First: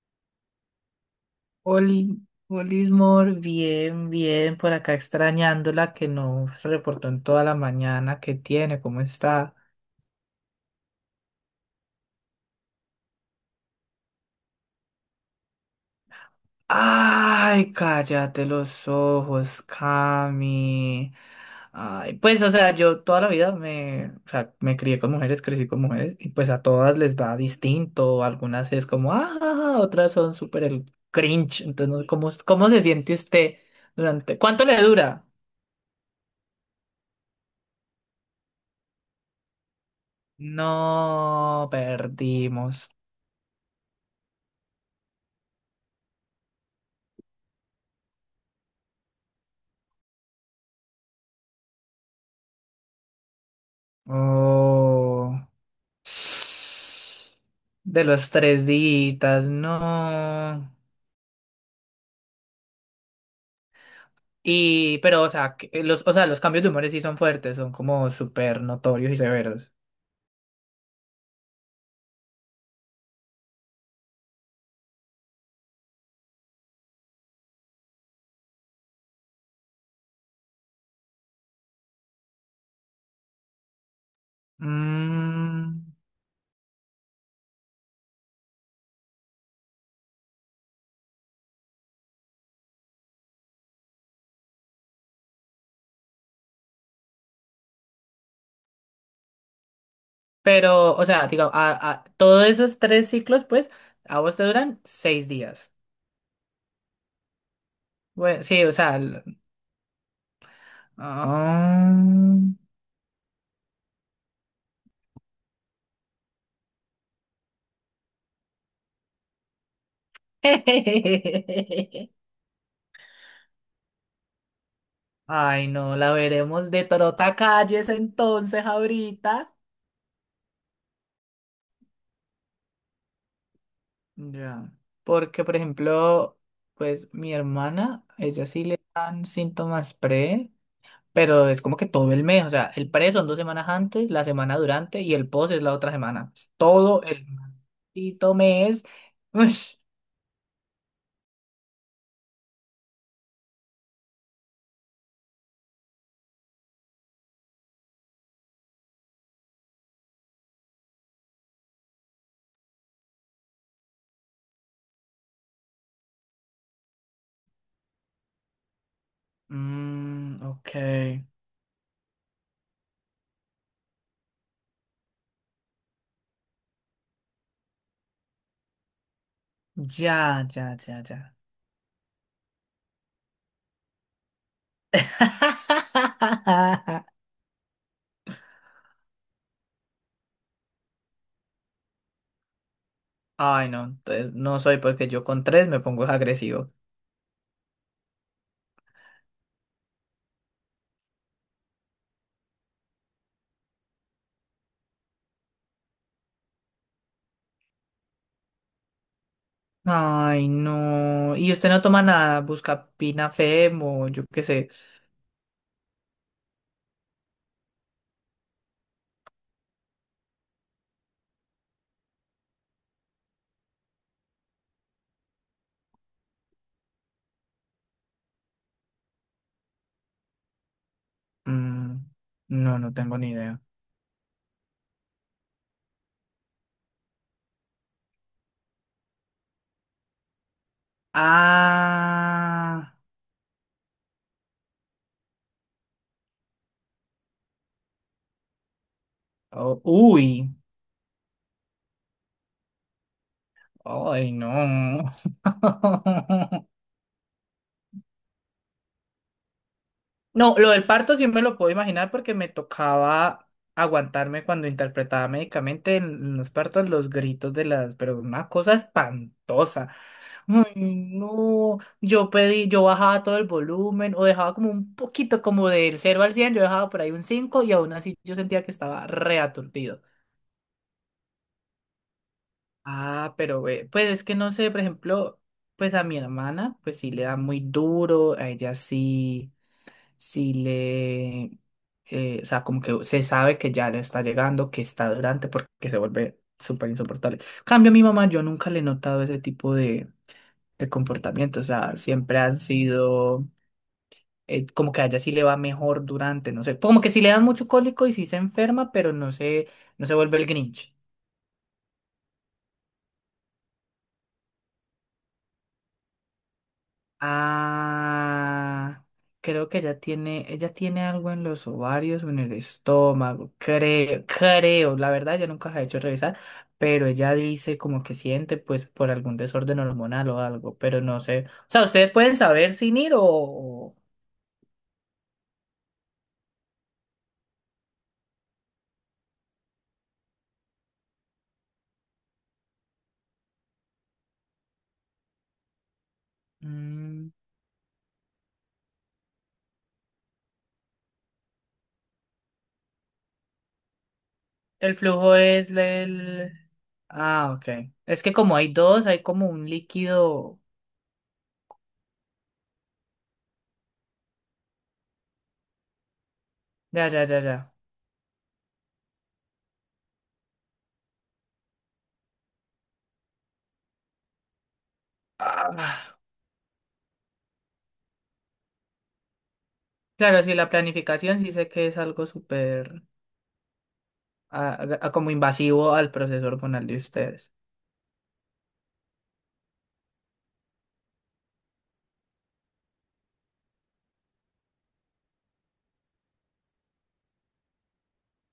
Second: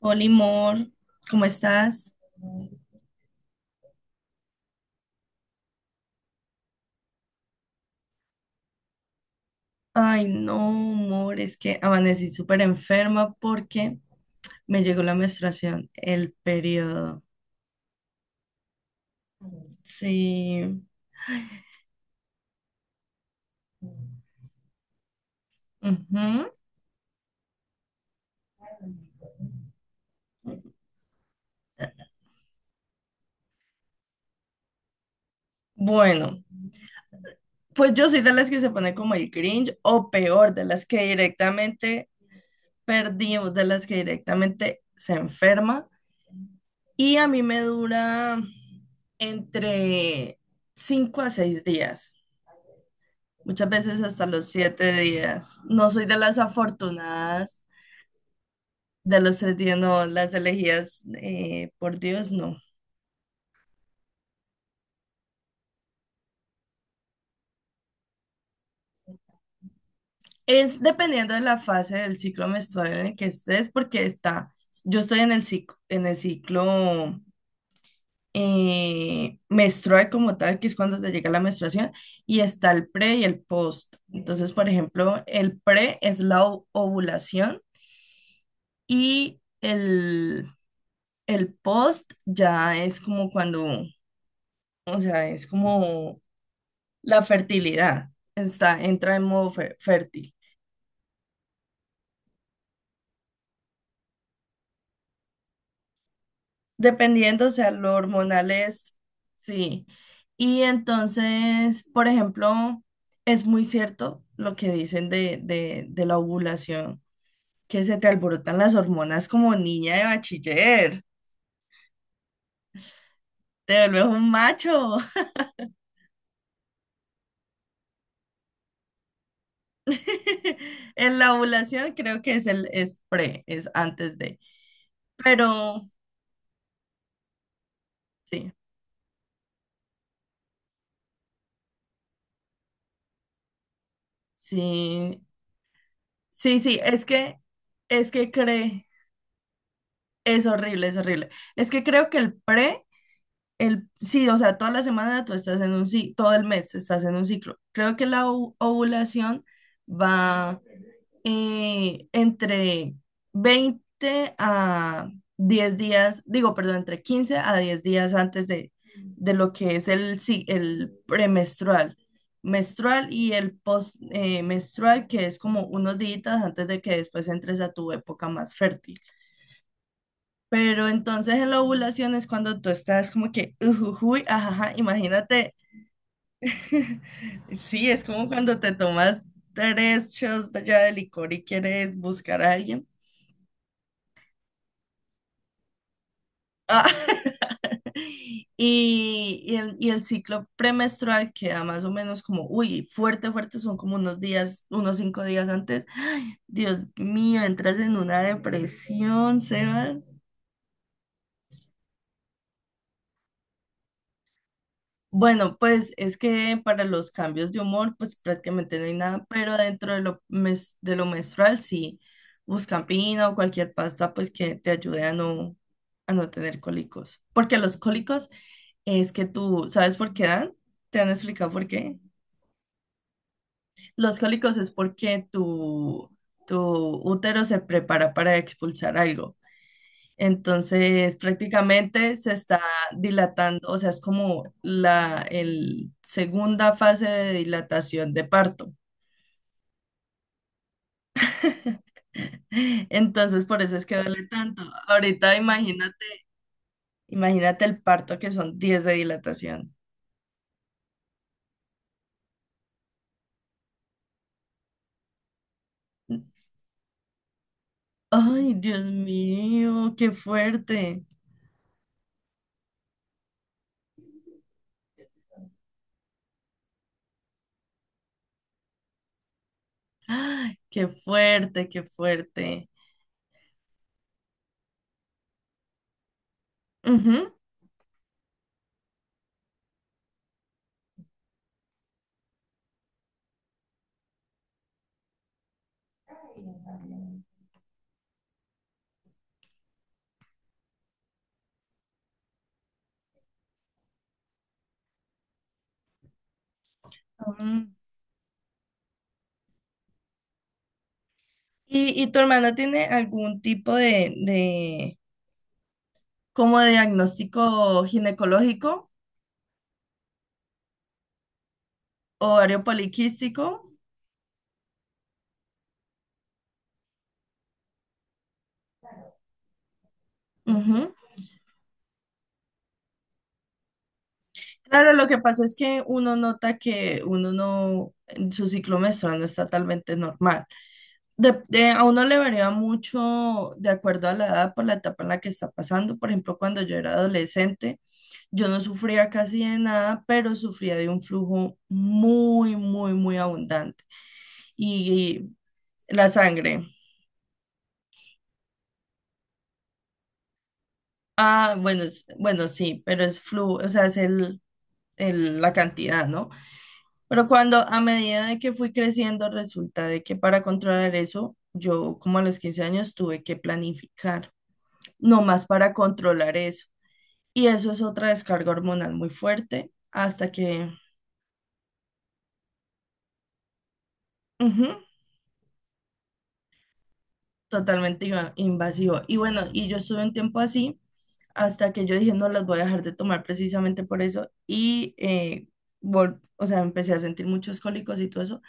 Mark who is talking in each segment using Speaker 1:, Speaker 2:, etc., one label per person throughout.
Speaker 1: Hola, amor, ¿cómo estás?
Speaker 2: Oli, Olismor, bien, bien, por acá extrañándola que no se reportó en toda la mañana. ¿Qué tiene? ¿Cómo está?
Speaker 1: Ay, no, amor, es que amanecí súper enferma porque me llegó la menstruación, el periodo.
Speaker 2: Ay, cállate los ojos,
Speaker 1: Sí.
Speaker 2: Cami. Ay, pues, o sea, yo toda la vida me crié con mujeres, crecí con mujeres, y pues
Speaker 1: Ujú.
Speaker 2: a todas les da distinto. Algunas es como, ah, otras son súper el cringe. Entonces, ¿no? ¿¿Cómo se siente usted durante, cuánto le dura?
Speaker 1: Bueno, pues yo soy de las que se pone como el cringe o peor, de las que
Speaker 2: No,
Speaker 1: directamente
Speaker 2: perdimos.
Speaker 1: perdimos, de las que directamente se enferma. Y a mí me dura entre 5 a 6 días. Muchas veces hasta los siete
Speaker 2: Oh.
Speaker 1: días. No soy de las afortunadas
Speaker 2: De los tres
Speaker 1: de los
Speaker 2: días,
Speaker 1: 3 días, no, las
Speaker 2: no.
Speaker 1: elegidas por Dios, no.
Speaker 2: Y, pero, o sea, que los, o sea, los cambios de humores sí son fuertes, son como súper notorios y severos.
Speaker 1: Es dependiendo de la fase del ciclo menstrual en el que estés, porque está, yo estoy en el ciclo menstrual como tal, que es cuando te llega la menstruación, y está el pre y el post. Entonces, por ejemplo, el
Speaker 2: Mm,
Speaker 1: pre es la ovulación y el post ya es como cuando, o sea, es como la fertilidad, está, entra en modo fértil.
Speaker 2: pero, o sea, digo, todos esos tres ciclos, pues, a vos te duran 6 días.
Speaker 1: Dependiendo, o sea, lo
Speaker 2: Bueno,
Speaker 1: hormonal
Speaker 2: sí, o sea.
Speaker 1: es, sí. Y entonces, por
Speaker 2: Ah.
Speaker 1: ejemplo, es muy cierto lo que dicen de la ovulación, que se te alborotan las hormonas como niña de bachiller, te vuelves un macho.
Speaker 2: Ay, no, la veremos de trota calles entonces ahorita.
Speaker 1: En la ovulación creo que es es pre, es antes de,
Speaker 2: Ya. Porque, por
Speaker 1: pero
Speaker 2: ejemplo, pues mi hermana, ella
Speaker 1: sí.
Speaker 2: sí le dan síntomas pre, pero es como que todo el mes. O sea, el pre son 2 semanas antes, la semana durante y
Speaker 1: Sí,
Speaker 2: el post es la otra semana. Es
Speaker 1: sí, sí,
Speaker 2: todo el
Speaker 1: es
Speaker 2: maldito
Speaker 1: que
Speaker 2: mes.
Speaker 1: cree,
Speaker 2: Ush.
Speaker 1: es horrible, es horrible. Es que creo que el pre, el sí, o sea, toda la semana tú estás en un ciclo, todo el mes estás en un ciclo. Creo que la ovulación va entre 20 a 10 días, digo, perdón, entre 15 a 10 días antes de lo que es el,
Speaker 2: Mm,
Speaker 1: si-
Speaker 2: ok.
Speaker 1: el premenstrual, menstrual y el postmenstrual, que es como unos días antes de que después entres a tu época más fértil.
Speaker 2: Ya, ya,
Speaker 1: Pero
Speaker 2: ya, ya.
Speaker 1: entonces en la ovulación es cuando tú estás como que, ujujuy, ajaja, imagínate. Sí, es como cuando te tomas 3 shots ya de licor y quieres buscar a alguien.
Speaker 2: Ay, no, entonces no soy porque yo con tres me pongo agresivo.
Speaker 1: Ah, y el ciclo premenstrual queda más o menos como, uy, fuerte, fuerte, son como unos días, unos 5 días antes. Ay, Dios mío, entras en una depresión, Sebas.
Speaker 2: Ay, no. Y usted no toma nada, busca pinafem o yo qué sé.
Speaker 1: Bueno, pues es que para los cambios de humor, pues prácticamente no hay nada, pero dentro de lo, de lo menstrual, sí, Buscampina o cualquier pasta, pues que te ayude a no tener cólicos. Porque los cólicos es que tú, ¿sabes por qué dan? ¿Te han explicado por
Speaker 2: Mm,
Speaker 1: qué?
Speaker 2: no, no tengo ni idea.
Speaker 1: Los cólicos es porque tu útero se prepara para expulsar algo. Entonces, prácticamente se está
Speaker 2: Ah,
Speaker 1: dilatando, o sea, es como la el segunda fase de dilatación de parto.
Speaker 2: oh, uy.
Speaker 1: Entonces, por eso es que duele
Speaker 2: Ay,
Speaker 1: tanto.
Speaker 2: no.
Speaker 1: Ahorita imagínate, imagínate el parto, que son 10 de dilatación.
Speaker 2: No, lo del parto sí me lo puedo imaginar porque me tocaba aguantarme cuando interpretaba médicamente en los partos los gritos de las, pero una
Speaker 1: Ay,
Speaker 2: cosa
Speaker 1: Dios
Speaker 2: espantosa.
Speaker 1: mío, qué
Speaker 2: Ay,
Speaker 1: fuerte.
Speaker 2: no, yo pedí, yo bajaba todo el volumen o dejaba como un poquito, como del cero al 100. Yo dejaba por ahí un 5 y aún así yo sentía que estaba reaturdido.
Speaker 1: Ay, qué fuerte, qué fuerte.
Speaker 2: Ah, pero ve, pues es que no sé, por ejemplo, pues a mi hermana, pues sí le da
Speaker 1: Ujú.
Speaker 2: muy duro, a ella sí. Si le, o sea, como que se sabe que ya le está llegando, que está durante, porque se vuelve súper insoportable. Cambio a mi mamá, yo nunca le he notado ese tipo de comportamiento, o sea, siempre han sido, como que a ella sí le va mejor durante, no sé, como que sí le dan mucho
Speaker 1: Mm.
Speaker 2: cólico y sí se enferma, pero no se, no se vuelve el Grinch.
Speaker 1: ¿Y tu hermana tiene algún tipo de como de diagnóstico ginecológico?
Speaker 2: Ah, creo que ella tiene algo en los ovarios o en el
Speaker 1: Ovario poliquístico.
Speaker 2: estómago, creo, creo, la verdad yo nunca la he hecho revisar, pero ella dice como que siente pues por algún desorden hormonal o algo,
Speaker 1: Ujú.
Speaker 2: pero no sé, o sea, ustedes pueden saber sin ir o
Speaker 1: Claro, lo que pasa es que uno nota que uno no, su ciclo menstrual no está totalmente normal. A uno le varía mucho de acuerdo a la edad, por la etapa en la que está pasando. Por ejemplo, cuando yo era
Speaker 2: mm,
Speaker 1: adolescente, yo no sufría casi de nada, pero sufría de un flujo muy, muy, muy abundante.
Speaker 2: ¿el flujo
Speaker 1: Y,
Speaker 2: es
Speaker 1: y la
Speaker 2: el...?
Speaker 1: sangre.
Speaker 2: Ah, ok, es que como hay dos, hay como un líquido,
Speaker 1: Ah, bueno, bueno, sí, pero es flujo, o sea, es el, la cantidad, ¿no?
Speaker 2: ya, ya,
Speaker 1: Pero
Speaker 2: ya,
Speaker 1: cuando
Speaker 2: ya.
Speaker 1: a medida de que fui creciendo, resulta de que para controlar eso, yo como a los 15 años tuve que planificar, no más para
Speaker 2: Ah,
Speaker 1: controlar eso. Y eso es otra descarga hormonal muy fuerte hasta
Speaker 2: claro, sí, la
Speaker 1: que,
Speaker 2: planificación sí sé que es algo súper...
Speaker 1: ujú,
Speaker 2: como invasivo al proceso hormonal de ustedes.
Speaker 1: totalmente invasivo. Y bueno, y yo estuve un tiempo así hasta que yo dije, no las voy a dejar de tomar precisamente por eso. Y, o sea, empecé a sentir muchos cólicos y todo eso.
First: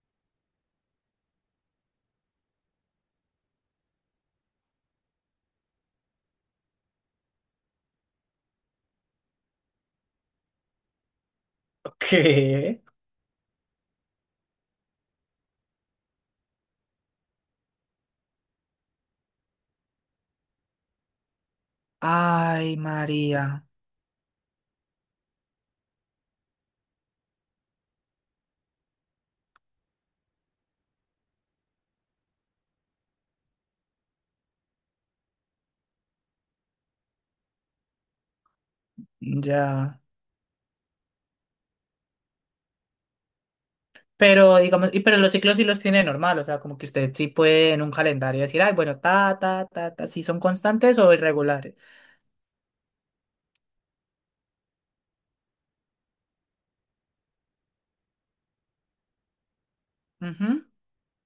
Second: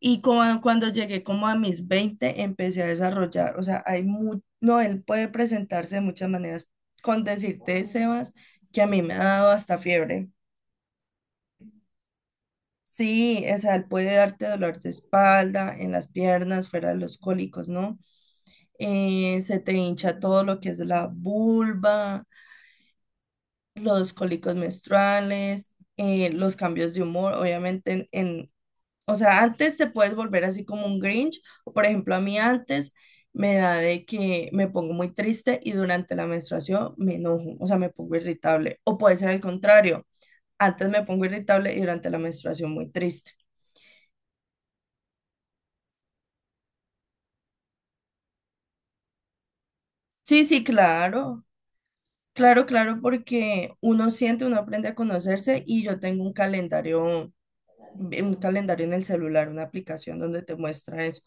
Speaker 1: Y como cuando llegué como a mis 20 empecé a desarrollar, o sea, no, él puede presentarse de muchas maneras, con decirte, Sebas, que a mí me ha dado hasta fiebre.
Speaker 2: ¿Qué?
Speaker 1: Sí, o sea, él puede darte dolor de espalda, en las piernas, fuera de los cólicos, ¿no? Se te hincha todo lo que es la vulva,
Speaker 2: Ay, María,
Speaker 1: los cólicos menstruales, los cambios de humor, obviamente en o sea, antes te puedes volver así como un Grinch. O por ejemplo, a mí antes me da de que me pongo muy triste y durante la menstruación me enojo, o sea, me pongo irritable. O puede ser al
Speaker 2: ya.
Speaker 1: contrario, antes me pongo irritable y durante la menstruación muy triste.
Speaker 2: Pero digamos, y pero los ciclos sí los tiene normal, o sea, como que usted sí puede en un calendario decir, ay, bueno, ta, ta, ta, ta, si son
Speaker 1: Sí, sí,
Speaker 2: constantes o
Speaker 1: claro,
Speaker 2: irregulares.
Speaker 1: claro, claro, porque uno siente, uno aprende a conocerse y yo tengo un calendario en el celular, una aplicación donde te
Speaker 2: Ujú.
Speaker 1: muestra eso.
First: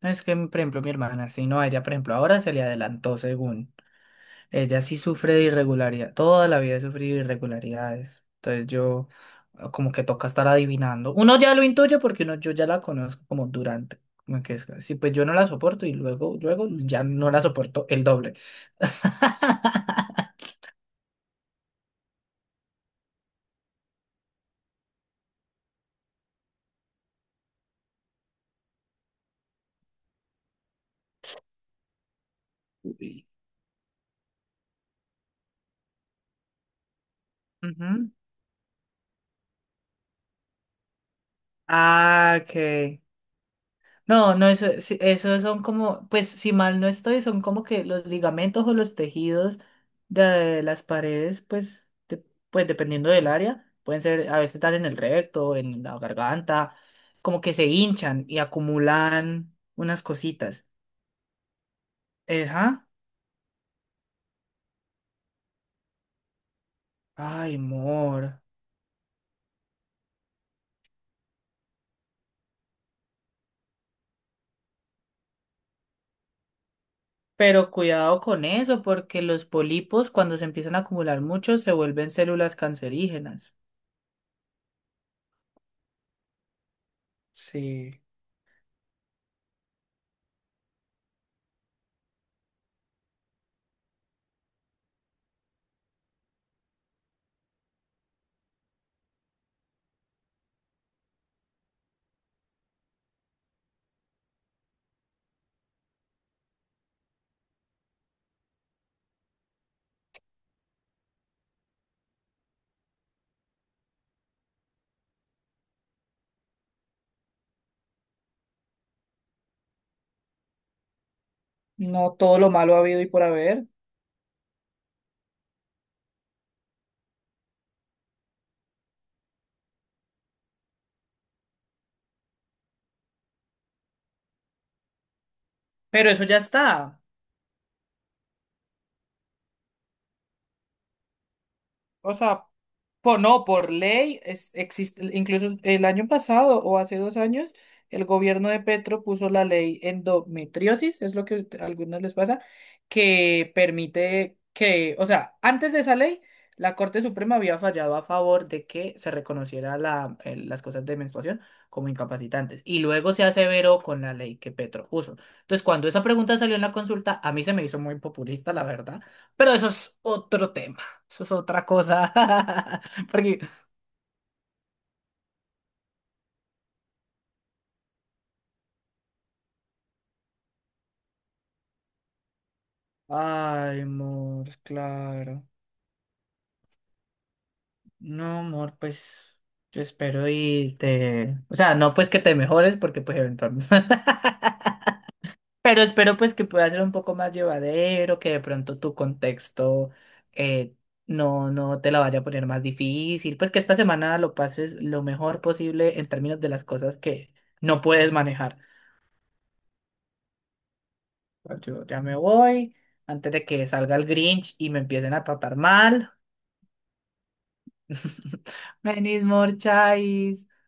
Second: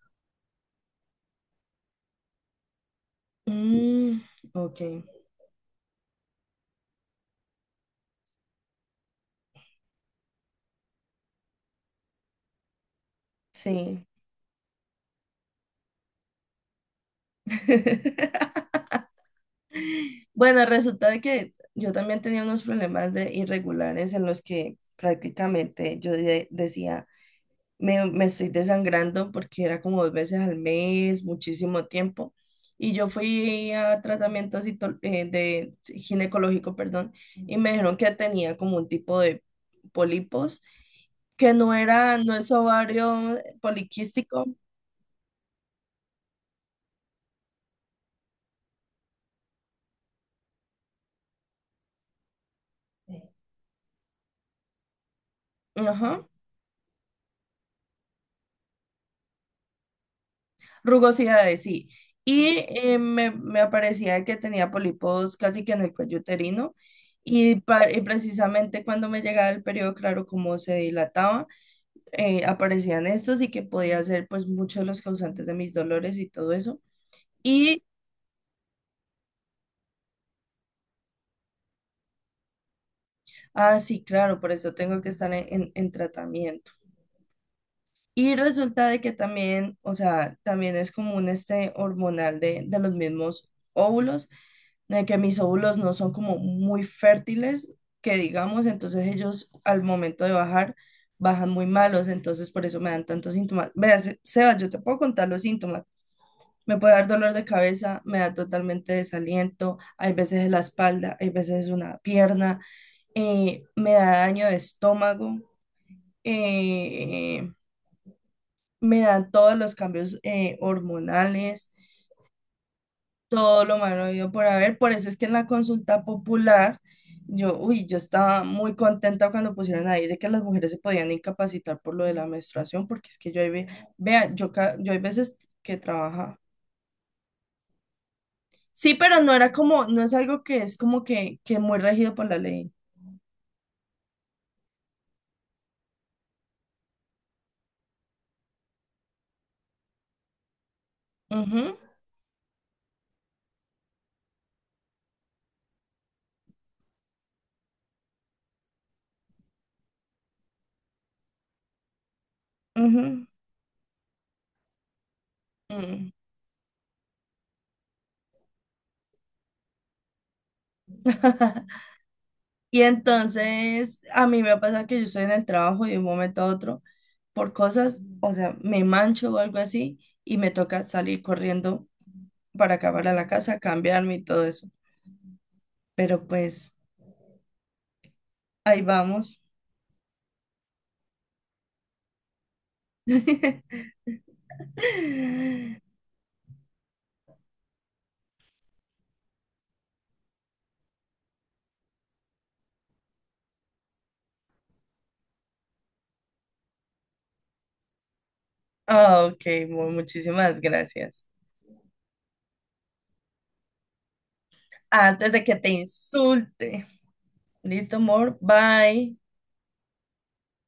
Speaker 2: No es que, por ejemplo, mi hermana, si no, a ella, por ejemplo, ahora se le adelantó según.
Speaker 1: Mm, ok,
Speaker 2: Ella sí sufre de irregularidad, toda la vida he sufrido de irregularidades. Entonces yo como que toca estar adivinando. Uno ya lo intuye porque uno, yo ya la conozco como durante.
Speaker 1: sí.
Speaker 2: Como que es, sí, pues yo no la soporto y luego, luego ya no la soporto el doble.
Speaker 1: Bueno, resulta de que yo también tenía unos problemas de irregulares en los que prácticamente yo decía, me estoy desangrando porque era como 2 veces al mes, muchísimo tiempo. Y yo fui a tratamiento de ginecológico, perdón, y me dijeron
Speaker 2: Ujú.
Speaker 1: que tenía como un tipo de pólipos, que no era, no
Speaker 2: Ah,
Speaker 1: es
Speaker 2: ok.
Speaker 1: ovario
Speaker 2: No,
Speaker 1: poliquístico,
Speaker 2: no, eso, sí, eso son como, pues si mal no estoy, son como que los ligamentos o los tejidos de las paredes, pues, de- pues dependiendo del área, pueden ser, a veces están en el recto, en la
Speaker 1: ajá,
Speaker 2: garganta, como que se hinchan y acumulan unas cositas.
Speaker 1: rugosidades, sí. Y
Speaker 2: Ajá.
Speaker 1: me aparecía que tenía pólipos casi que en el cuello uterino. Y,
Speaker 2: Ay,
Speaker 1: y
Speaker 2: amor.
Speaker 1: precisamente cuando me llegaba el periodo, claro, como se dilataba, aparecían estos y que podía ser pues muchos de los causantes de mis dolores y todo eso.
Speaker 2: Pero
Speaker 1: Y,
Speaker 2: cuidado con eso, porque los pólipos, cuando se empiezan a acumular mucho, se vuelven células cancerígenas.
Speaker 1: ah, sí, claro, por eso tengo que estar en tratamiento.
Speaker 2: Sí.
Speaker 1: Y resulta de que también, o sea, también es como un este hormonal de los mismos óvulos, de que mis óvulos no son como muy fértiles, que digamos, entonces ellos al momento de bajar, bajan muy malos, entonces por eso me dan tantos síntomas. Veas, Sebas, yo te puedo contar los síntomas. Me puede dar dolor de cabeza, me da totalmente desaliento, hay veces en la espalda, hay veces en una pierna, me da daño de estómago. eh, me dan todos los cambios hormonales,
Speaker 2: No todo lo malo ha habido y por
Speaker 1: todo
Speaker 2: haber,
Speaker 1: lo malo habido por haber. Por eso es que en la consulta popular, yo, uy, yo estaba muy contenta cuando pusieron ahí de que las mujeres se podían incapacitar por lo de la menstruación, porque es que yo ahí ve, vea, yo, yo hay veces que
Speaker 2: pero eso ya
Speaker 1: trabaja.
Speaker 2: está.
Speaker 1: Sí, pero no era como, no es algo que es como que muy regido
Speaker 2: O
Speaker 1: por la
Speaker 2: sea,
Speaker 1: ley.
Speaker 2: po- no, por ley, es, existe, incluso el año pasado o hace 2 años, el gobierno de Petro puso la ley endometriosis, es lo que a
Speaker 1: Ujú,
Speaker 2: algunos les pasa, que permite que, o sea, antes de esa ley, la Corte Suprema había fallado a favor de que se reconociera la, las cosas de menstruación como incapacitantes. Y luego se
Speaker 1: ujú,
Speaker 2: aseveró con la ley que Petro puso. Entonces, cuando esa
Speaker 1: mm.
Speaker 2: pregunta salió en la consulta, a mí se me hizo muy populista, la verdad, pero eso es otro tema. Eso es otra cosa.
Speaker 1: Y
Speaker 2: Porque,
Speaker 1: entonces a mí me pasa que yo estoy en el trabajo y de un momento a otro por cosas, o sea, me mancho o algo así y me toca salir corriendo para acabar a la casa,
Speaker 2: ay,
Speaker 1: cambiarme y todo
Speaker 2: amor,
Speaker 1: eso.
Speaker 2: claro.
Speaker 1: Pero pues
Speaker 2: No, amor,
Speaker 1: ahí
Speaker 2: pues
Speaker 1: vamos.
Speaker 2: yo espero y te... O sea, no pues que te mejores porque pues eventualmente... Pero espero pues que pueda ser un poco más llevadero, que de pronto tu contexto eh, no, no te la vaya a poner más difícil, pues que esta semana lo pases lo mejor posible en términos de las cosas que no puedes manejar.
Speaker 1: Ah, ok, muchísimas gracias.
Speaker 2: Yo ya me voy antes de que salga el Grinch y me empiecen a
Speaker 1: Antes de que
Speaker 2: tratar
Speaker 1: te
Speaker 2: mal.
Speaker 1: insulte. Listo, amor. Bye.
Speaker 2: Venís, Morchais.